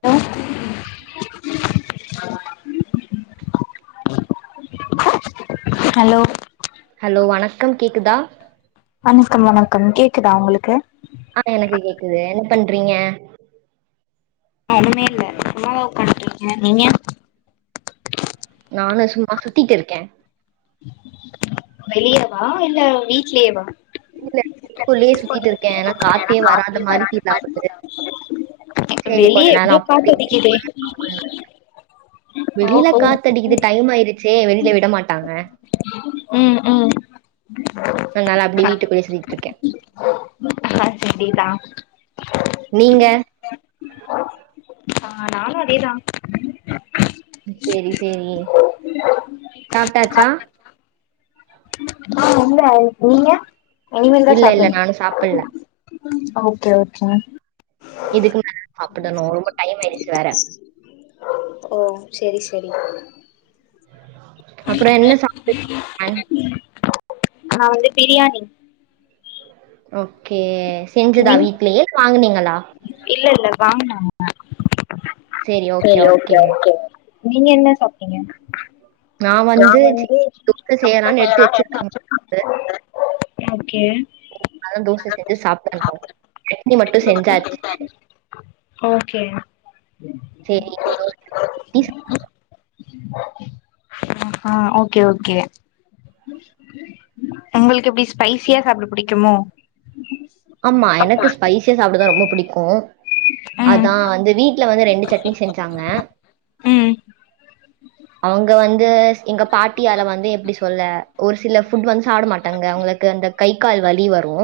Hello hello hello வணக்கம் கேக்குதா வணக்கம் வணக்கம் கேக்குதா உங்களுக்கு அ எனக்கு கேக்குது என் பண்றிங்க ஒன்னுமே இல்ல சும்மாதா உக்கான்ட்ருக்கே நீங்க நானு சும்மா சுத்திட்டு இருக்கே வெளியவா இல்ல வீட்லயேவா வீட்டுக்குள்ளயே சுத்திட்ருக்கே ஏன்னா காத்தே வராத மாரி ஃபீல் ஆவுது செரி கொஞ்ச வெளிய நேரோ எவ்ளோ காத்தடிக்குதே பேசிட்டு [inaudible] வெளில ஓஹோ காத்தடிக்குது டைம் ஆயிருச்சே வெளியில விட மாட்டாங்க ம் ம் அதனால அப்டி வீட்டுக்குள்ளயே சுத்திட்ருக்க காத்தடிக்குதா நீங்க அ நானு அதேதா சேரி சேரி சாப்ட்டாச்சா ஆ இல்ல நீங்க இனிமேல்தா இல்ல இல்ல சாப்டனு நானு சாப்பல்ல ஓகே ஓகே இதுக்கு மேல சாப்படனு ரொம்ப டைம் ஆயிடுச்சு வேற ஓ செரி செரி அப்றோ என்ன [inaudible] நா வந்து பிரியாணி ஓகே செஞ்சதா நீ வீட்லயே இல்ல வாங்கனிங்களா இல்ல இல்ல வாங்குனாங்க சேரி ஓகே ஓகேங்க தா நீங்க என்ன சாப்ட்டிங்க நா வந்து [inaudible] செய்யலான்னு எடுத்து வெச்சிருக்காங்க ஓக்கே அதா தோச செஞ்சு சாப்புடனு சட்னி மட்டு செஞ்சாச்சு ஓக்கே சேரி [unintelligible] ஆ ஆ ஓக்கே ஓக்கே உங்களுக்கு எப்டி ஸ்பைசியா சாப்ட புடிக்குமோ ஆமா எனக்கு ஸ்பைசியா சாப்டதா ரொம்ப புடிக்கு ம் அதா வந்து வீ வீட்டுல வந்து ரெண்டு சட்னி செஞ்சாங்க ம் அவுங்க வந்து எங்க பாட்டி அத வந்து எப்டி சொல்ல ஒரு சில ஃபுட் வந்து சாப்ட மாட்டாங்க அவுங்களுக்கு அந்த கை கால் வலி வரூ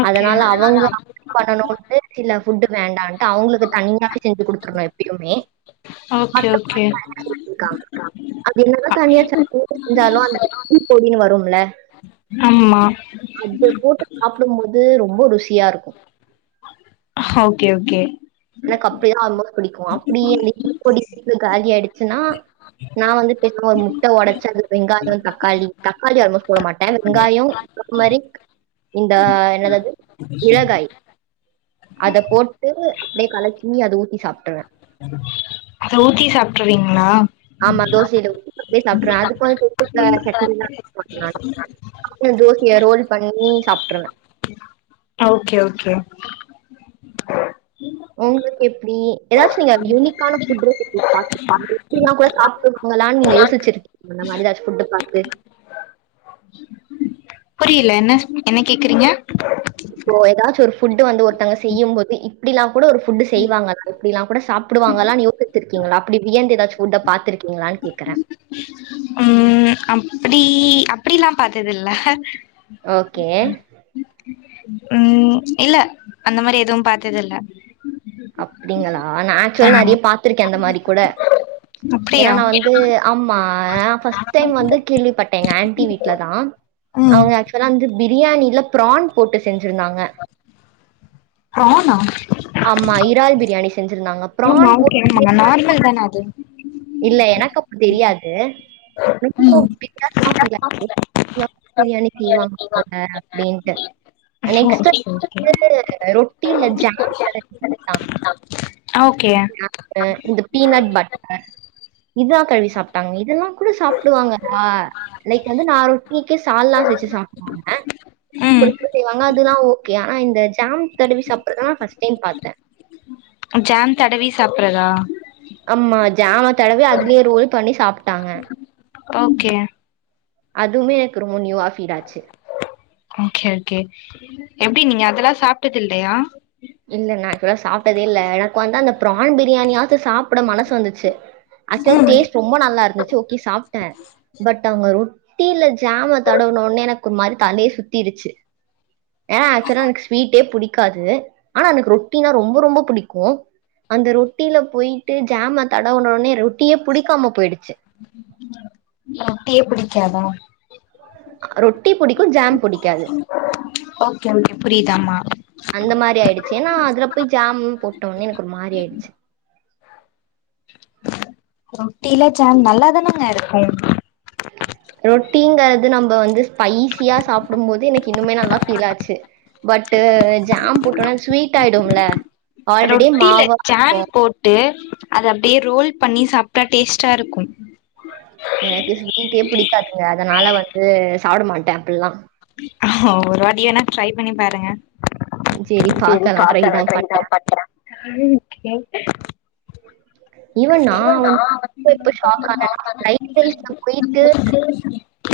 ஓக்கே அதுதா அவுங்க [inaudible] பண்ணனுன்டு சில ஃபுட் வேண்டான்ட்டு அவுங்களுக்கு தனியாவே செஞ்சு குடுத்துருனு எப்பயுமே ஓக்கே மத்தவங்க ஓக்கே இருக்காங்க அது என்னதா தனியா சட்னி செஞ்சாலு அந்த இட்லி பொடின்னு வரு ஆம்மா அது போட்டு சாப்பிடும் போது ரொம்ப ருசியா இருக்கு ஓக்கே ஓக்கே எனக்கு அப்படிதா ரொம்போ பிடிக்கு அப்படி அந்த இட்லி பொடி காலி அயிடிச்சுன்னா நா வந்து ஒரு முட்ட ஒடச்சி அதுல்ல வெங்காயோ தக்காளி தக்காளி ஆல்மோஸ்ட் போட மாட்டே வெங்காயோ டெர்மரிக் இந்த என்னதது மிளகாய் அத போட்டு அப்படியே கலக்கி அத ஊத்தி சாப்பிட்டுருவே அத ஊத்தி சாப்பிட்டுருவீங்களா ஆமா தோசையில ஊத்தி அப்டியே சாப்பிடுருவே அதுக்கு வந்து தொட்டுக்க சட்னில்லா அரைக் மாட்ட நானு அப்டியே தோசய ரோல் பண்ணி சாப்பிட்ருவே ஓக்கே ஓக்கே உங்களுக்கு எப்படி ஏதாச்சுநீங்க யூனிக்கான ஃபுட் ரெசிப்பி பாத் இப்டில்லா கூட சாப்பிடுவங்களான்னு நீங்க யோசிச்சிருக்கீங்களானூ எதாச்சு ஃபுட்ட பாத்து புரியல என்ன என்ன கேக்குறீங்க இப்போ ஏதாச்சு ஒரு ஃபுட்டு வந்து ஒருத்தங்க செய்யும்போது இப்படில்லாங் கூட ஒரு ஃபுட்டு செய்வாங்க எப்படிலல்லா கூட சாப்ப சாப்புடுவாங்களான்னு யோசிச்சு இருக்கீங்களா அப்படி வியந்து ஏதாச்சு ஃபுட்ட பா்த்திருக்கீங்களான்னு கேடக்குறே உம் அப்படி அப்படில்லா பாத்தது இல்ல ஓக்கே உம் இல்ல அந்த மாரி எதுவும் பாத்தது இல்ல அப்படிங்களா நா ஆக்சுவல ஆமா நிறைய பா்த்திருக்கே அந்த மாரி கூட ஏன்னா அப்டியா நா வந்து ஆமா நா ஃபஸ்ட் டைம் வந்து கேள்விப்பட்டே எங்க ஆண்டி வீட்டுல தா ம் அவங்க ஆக் சுலா வந்து பிரியாணியில ப்ரான் போட்டு செஞ்சுருந்தாங்க ப்ரானா ஆமா இறால் பிரியாணி செஞ்சிருந்தாங்க ப்ரான் போ ஆமாங்க நார்மல் தனே அது இல்ல எனக்கு அப்போ தெரியாது ரொம்ப ம் வித்தியாசமா பீல் ஆச்சி யசமா பிரியாணி செய்வாங்க போல அப்படின்ட்டு நெக்ஸ்ட் ஓகே ஓகே டைம் வந்து ரொட்டியில ஜாம் தடவி குடுத்தாங்க ஓக்கே [unintelligible] இந்த பீனட் பட்டர் இத தடவி சாப்பிட்டாங்க இதல்லா கூட சாப்பிடுவாங்கலா லைக் வந்து நா ரொடிக்கே சால்ன்னா செஞ்சி சாப்பிடுவாங்க ம் செய்வாங்க அதெல்லா ஓக்கே ஆனா இந்த ஜாம் தடவி சாப்பறத நா ஃபஸ்ட் டைம் பாத்தே ஜாம் தடவி சாப்பறதா ஆம்மா ஜாம தடவி அதுலயே ரோல் பண்ணி சாப்ட்டாங்க ஓக்கே அதுமே எனக்கு ரொம்ப நியூவா ஃபீடாச்சு ஓக்கே ஓகே எப்டி நீங்க அதெல்லா சாப்ட்டது இல்லையா இல்ல நா ஆக்சுவலா சாப்ட்டதே இல்ல எனக்கு வந்து அந்த ப்ரான் பிரியாணியாவது சாப்ட மனசு வந்துச்சு ஆக்சுல் ம் டேஸ்ட் ரொம்ப நல்லா இருந்துச்சு ஓக்கே சாப்ட்டே பட் அவுங்க ரொட்டில ஜாம தடவுனவுன்னே எனக்கு ஒரு மாரி தலயே சுத்திருச்சு ஏன்னா ஆக்சுவலா எனக்கு ஸ்வீட்டே பிடிக்காது ஆனா எனக்கு ரொட்டினா ரொம்ப ரொம்ப பிடிக்கு அந்த ரொட்டில போய்ட்டு ஜாம தடவுனொன்னே ரொட்டியே புடிக்காம போய்டுச்சு ரொட்டியே பிடிக்காதா அ ரொட்டி புடிக்கு ஜாம் புடிக்காது ஓகே ஓகே புரியுதாமா அந்த மாரி ஆயிடுச்சு ஏன்னா அதுல போய் ஜாம் போட்டோன்னே எனக்கு ஒரு மாரி ஆயிடுச்சு ரொட்டில ஜாம் நல்லாதானங்க இருக்கும். ரொட்டிங்கறது நம்ம வந்து ஸ்பைசியா சாப்டும் போது எனக்கு இன்னுமே நல்லா ஃபீல் ஆச்சு பட்டு ஜாம் போட்டோனா ஸ்வீட் ஆயிடுல ஆல்ரெடி மாவா இருக்கு ட்டு அது அப்டியே ரோல் பண்ணி சாப்ட்டா டேஸ்டா இருக்கும் எனக்கு ஸ்வீட்டே பிடிக்காதுங்க அதனால வந்து சாப்பட மாட்ட அப்பில்லா ஒரு வாட்டி வேணா ட்ரை பண்ணி பாருங்க சரி செரி பார்க்கலாம். பாக்கறே தான் ட்ரை தா பண்றேன். பண்றே ஈவன் நா வந்து எப்ப ஷாக் ஆனன்னா ஃபிரைட் ரைஸ்ல போயிட்டு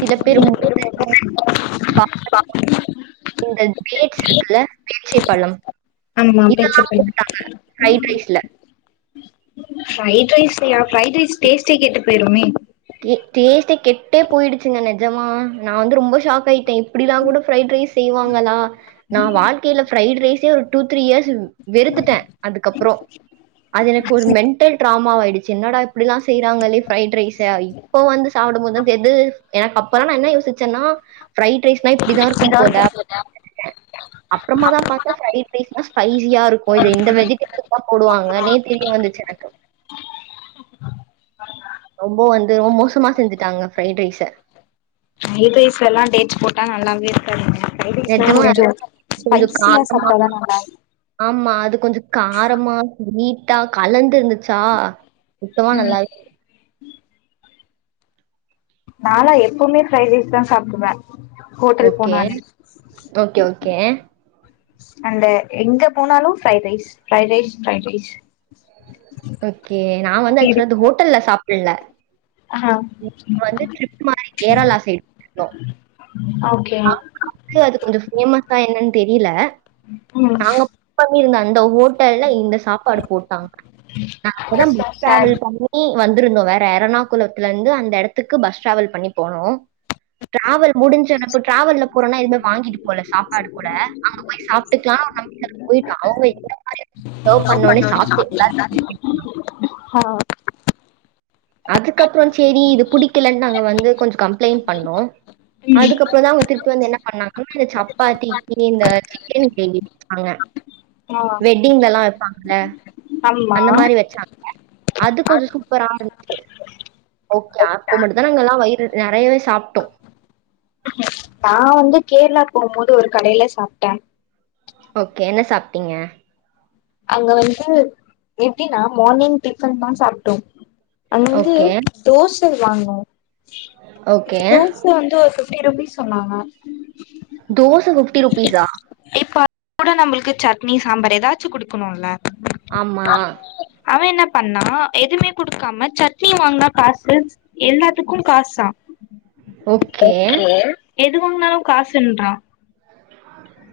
சில பேர் மு [inaudible] [inaudible] இந்த டேட்ஸ் இருக்குல பேரிச்சை பழம் ஆமா பேச்ச இதெல்லா போட்டாங்க ஃப்ரைட் ரைஸ்ல ஃப்ரைட் ரைஸ்லயா ஃப்ரைட் ரைஸ் டேஸ்ட்டே கெட்டு போயிருமே கே டேஸ்ட்டே கெட்டே போயிடுச்சுங்க நெஜமா நா வந்து ரொம்ப ஷாக் ஆயிட்டே இப்டிலா கூட ஃபிரைட் ரைஸ் செய்வாங்களா நா வாழ்க்கைல ஃபிரைட் ரைஸே ஒரு டூ த்ரீ இயர்ஸ் வெறுத்துட்டே அதுக்கப்றோ அது ஒரு மென்டல் ட்ரா மா ஆயிடுச்சு என்னடா இப்படில்லா செய்றாங்கலே ஃபிரைட் ரைஸ் தா இப்போ வந்து சாப்படும் போதுதா தெர்து எனக்கு அப்பல்லா நா என்ன யோசிச்சன்னா ப்ரைட் ரைஸ்னா இப்டிதா இருக்கும் போல [inaudible] அப்பறமா தா பாத்த ஃப்ரைட் ரைஸ்னா ஸ்பைசியா இருக்கு இது இந்த வெஜிடேபிள் தா போடுவாங்கனே தெரிய வந்துச்சு எனக்கு ரொம்ப வந்து ரொம்ப மோசமா செஞ்சுட்டாங்க ஃப்ரைட் ரைஸ ஃப்ரைட் ரைஸ் எல்லா டேட்ஸ் போட்டா நல்லாவே இருக்காதுங்க ப்ரைட் ரைஸ் எல்லா நிஜமா அது கொஞ்ச ஸ்பைசியா சாப்ட்டாதா நல்லா ஆம்மா அது கொஞ்ச காரமா நீட்டா கலந்திருந்து ச்சா சுத்தமா நல்லாவே நாலா எப்பவுமே ஃப்ரைட் ரைஸ் தா சாப்டுவே ஹோட்டல் ஓகே. போனாலே ஓகே, ஓகே. அண்ட் எங்க போனாலு fried rice fried rice fried rice okay நா வந்து இது ஆக்சுவல அது இருக்கா ஹோட்டல்ல சாப்பல்ல ஆ வந்து டிரிப் மாரி கேரளா சைடு அப் அப் அப்யே அது கொஞ்ச ஃபேமஸா என்னன் தெரில ம் நாங்க புக் பண்ணிருந்த அந்த ஹோட்டல்ல இந்த சாப்பாடு போட்டாங்க நா அப்பதா பஸ் சார் ட்ராவல் பண்ணி நி வந்துருந்தோ வேற எறணாகுளத்துலந்து அந்த எடத்துக்கு பஸ் ட்ராவல் பண்ணி போனோ டிராவல் முடிஞ்ச இப்ப டிராவல்ல போறோனா எதுமே வாங்கிட்டு போல சாப்பாடு கூட அங்க போய் சாப்ட்டுக்லா [unintelligible] போய்ட்டு அவுங்க எல்லார் மாரியு சேர்வ் பண்ணோனே சாப்ட்டு எல்லார் ஹா அதுக்கப்றோ சேரி இது புடிக்கிலன் நாங்க வந்து கொஞ்சோ கம்ப்ளைண் பண்ணோ ம் அதுக்கப்றோ தா அவுங்க திருப்பி வந்து என்ன பண்ணாங்கானு சப்பாத்திக்கி இந்த சிக்கன் க்ரேவி வெச்சாங்க ஆ வெட் டிங்லல்லா வெப்பாங்கள ஆமா அந்த மாரி வெச்சாங்க அது கொஞ்சோ சூப்பராரு ஓக்கே அப்போ மட்டு தா நாங்க எல்லா வயிறு நெறயவே சாப்ட்டோ நா வந்து கேர்ளாக் போவும்போது ஒரு கடைல சாப்ட்ட ஓககே என்ன சாப்ட்டிங்க அங்க வந்து எப்டினா மார்னிங் டிஃபன் தா சாப்ட்டோ அங்க வந்து ஓகே. தோஷை வாங்னோ ஓக்கே ச வந்து ஒரு ஃபிஃப்டி ருபீஸ் சொன்னாங்க தோச ஃபிஃப்டி ருபீஸா இப்ப அத் கூட நம்ளுக்கு சட்னி சாம்பார் எதாச்சு குடுக்குணுல்ல ஆம்மா அவ என்ன பண்ணா எதுமே குடுக்காம சட்ணி வாங்னா காசு எல்லாத்துக்கும் காசா ஓக்கே எது வாங்னாலு காசுன்றா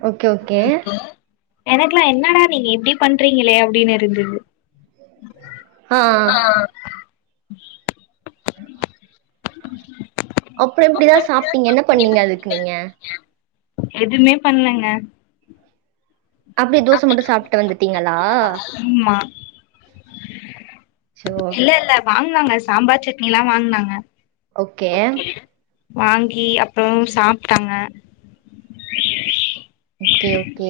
ஓகே, ஓக்கே ஓகே. ஓக்கே எனக்லா என்னடா நீங்க இப்டி பண்றிங்களே அப்டின் இருந்துது ஆ அப்றோ எப்டிதா சாப்ட்டிங்க என்ன பண்ணிங்க அதுக்கு நீங்க எதுமே பண்லங்க அப்படியே தோசை அப்டியே மட்டும் தோச மட்டு சாப்ட்டு வந்துட்டீங்களா? வன்டிங்ளா அச்சோ! இல்ல இல்ல வாங்னாங்க சாம்பார் சட்னிலா வாங்னாங்க ஓக்கே வாங்கி அப்றோ சாப்ட்டாங்க ஓக்கே ஓக்கே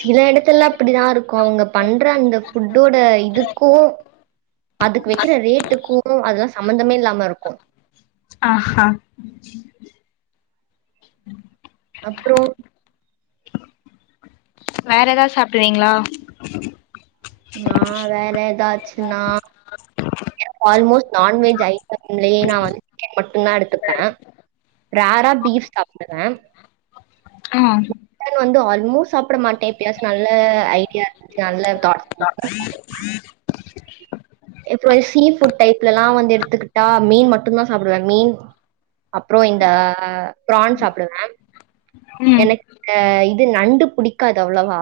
சில எடத்துல்லா அப்டிதா இருக்கும் அவுங்க பண்ற அந்த ஃபுட்டோட இதுக்கோ அதுக்கு வெக்கிற ரேட்டுக்கு அதுலா சம்மந்தமே இல்லாம இருக்கு ஆ ஹா அப்றோ வேற எதாது சாப்டுவிங்ளா நா வேற எதாச்சுனா ஆ ஆல்மோஸ்ட் நான்வெஜ் ஐட்டம்லயே நா வந்து சிக்கன் மட்டுந்தா எடுத்துப்பே ரேர்ரா பீஃப் சாப்புடுவ ஆ [unintelligible] வந்து ஆல்மோஸ் சாப்புட மாட்டே எப்பயாச்சு நல்ல ஐடியா நல்ல தாட் உம் எப்புமே சீ ஃபுட் டைப்லலா வந்து எடுத்துக்கிட்டா மீன் மட்டுந்தா சாப்புடுவ மீன் அப்றோ இந்த பிரான் சாப்புடுவ ம் எனக் கு இது நண்டு புடிக்காது அவ்ளவா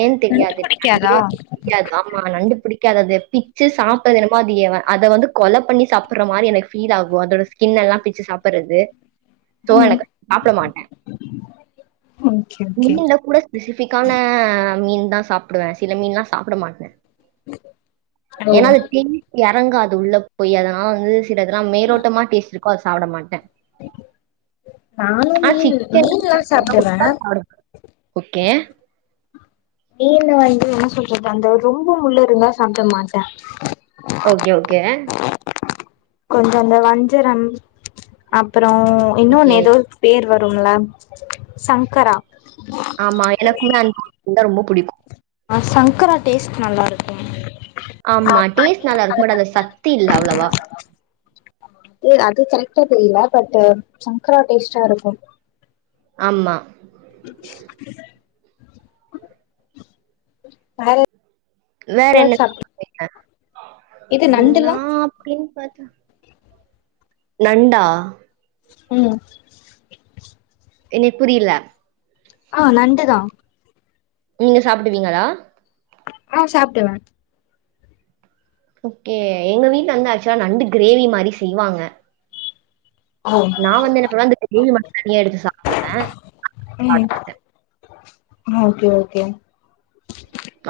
ஏன் நொங்கு தெரியாது புடிக்காதா நண்டு பிடிக்காது ஆமா நண்டு பிடிக்காது அது பிச்சு சாப்புறது என்னமோ அதையேவ அத வந்து கொல பண்ணி சாப்புற மாரி என்க்கு ஃபீல் ஆகு அதோட ஸ்கினெல்லா பிச்சு சாப்புறது சோ ம் எனக்கு சாப்புட மாட்டே ஓகே ஓகே முள்ளேல்ல கூட ஃபெசிபிக்கான மீன்தான் சாப்புடுவ சில மீன்லா சாப்ட மாட்ட ஓ ஏனா அது தே [unintelligible] உள்ள எறங்காது உள்ள போயி அதுனால வந்து சிலதுலா மேரோட்டமா டேஸ்ட்டு கோ அத சாப்புட மாட்ட நானு ஆ மீன் சிக்கன் மீன்லா குடுத்தா ரொம்ப சாப்டுவே குடுத்தா சாப்டுவ ஓகே மீன்ல வந்து என்ன சொல்றது அந்த ரொம்ப முள்ளிருந்தா சாப்ட மாட்ட ஓகே ஓகே கொஞ்சோ அந்த வஞ்சரம் அப்புறோ ஓகே. இன்னொன்னு எதோ பேர் வரும்ல சங்கரா ஆமா எனக்குமே அந் மீன்தா ரொம்ப புடிக்கு ஆ சங்கரா டேஸ்ட்டு நல்லா இருக்கும் ஆமா டேஸ்ட் நல்லா இருக்கும் பட் அதுல சக்தி இல்ல அவ்ளவா பேர் அது கரெக்ட்டா தெரில பட்டு சங்கரா டேஸ்ட்டா இருக்கு ஆமா வேறெ வேற என்ன [inaudible] வீங்க இது நா நண்டுலா க்ளின் பாத்து நண்டா ம் எனுக் புரில ஆ நண்டதா நீங்க சாப்புடுவீங்களா ஆ சாப்டுவ ஓகே எங்க வீட்ல வந்து ஆக்சுவலா நண்டு கிரேவி மாரி செய்வாங்க ஓ நா வந்து என்ன பண்ணுவ அந்த கிரேவி மட்டு தனியா எடுத்து சாப்ட்ருவே [inaudible] சாப்ட ம் மாட்ட ஓகே ஓகே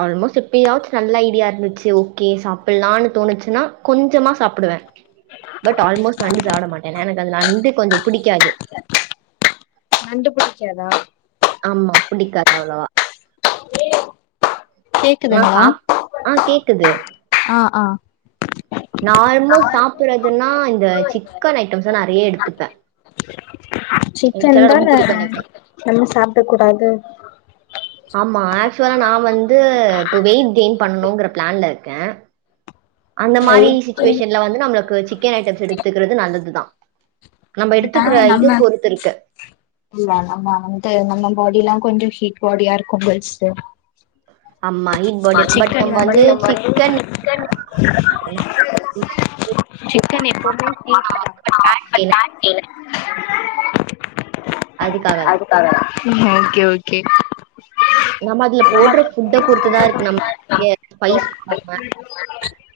ஆல்மோஸ் எப்பயாச்சு நல்ல ஐடியா இருந்துச்சு ஓகே சாப்பில்லானு தோணுச்சுனா கொஞ்சமா சாப்புடுவ பட் ஆல்மோஸ் நண்டு சாப்ட மாட்ட எனக்கு அது நண்டு கொஞ்சோ புடிக்காது நண்டு புடிக்காதா ஆமா பிடிக்காது அவ்ளவா ஆனா கேக்குதுங்ளா சாப் ஆ கேக்குது ஆ ஆ நா ஆல்மோஸ் சாப்புறதுனா இந்த சிக்கன் ஐட்டம்ஸ நறைய எடுத்துப்ப சிக்கன்தான ரொம்ப புடிக்கு எனக்கு நம்ம சாப்ட கூடாது ஆமா ஆக்சுவலா நா வந்து இப்ப வெயிட் கெய்ன் பண்ணணுங்கிற பிளான்ல இருக்க அந்த மாரி வெயிட் சிச்சுவேஷன்ல வந்து நம்ளுக்கு சிக்கன் ஐட்டம்ஸ் எடுத்துக்கிறது நல்லதுதா நம்ம பட் ஆனா எடுத்துக்கிற இது நம்ம பொறுத்து இருக்கு இல்ல அல்லா வேனாட்டு நம்ம பாடில்லா கொஞ்சோ ஹீட் பாடியா இருக்கோ கேள்ஸ்ஸு ஆமா ஹீட் பாடி இருக்கு. பட் சிக்கன் நம்ம வந்து சிக்கன் சிக்கன் எப்போமே ஹீட்தா ஃபேட் கெயின் [unintelligible] அதுக்காக தா ஓகே ஓகே நம்ம அதுல போட்ற ஃபுட்ட பொறுத்துதா இருக்கு நம்ம [inaudible] ஸ்பைஸ் பண்ணாம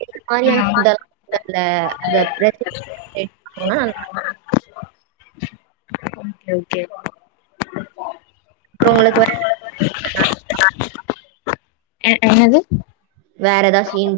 எந்த மாரியான ம் புட்டல்லா டல்ல அந்த [unintelligible] ஓகே ஓகே அப்புறோ உங்களுக்கு வேர [unintelligible] அ என்னது வேற ஏதா சீன்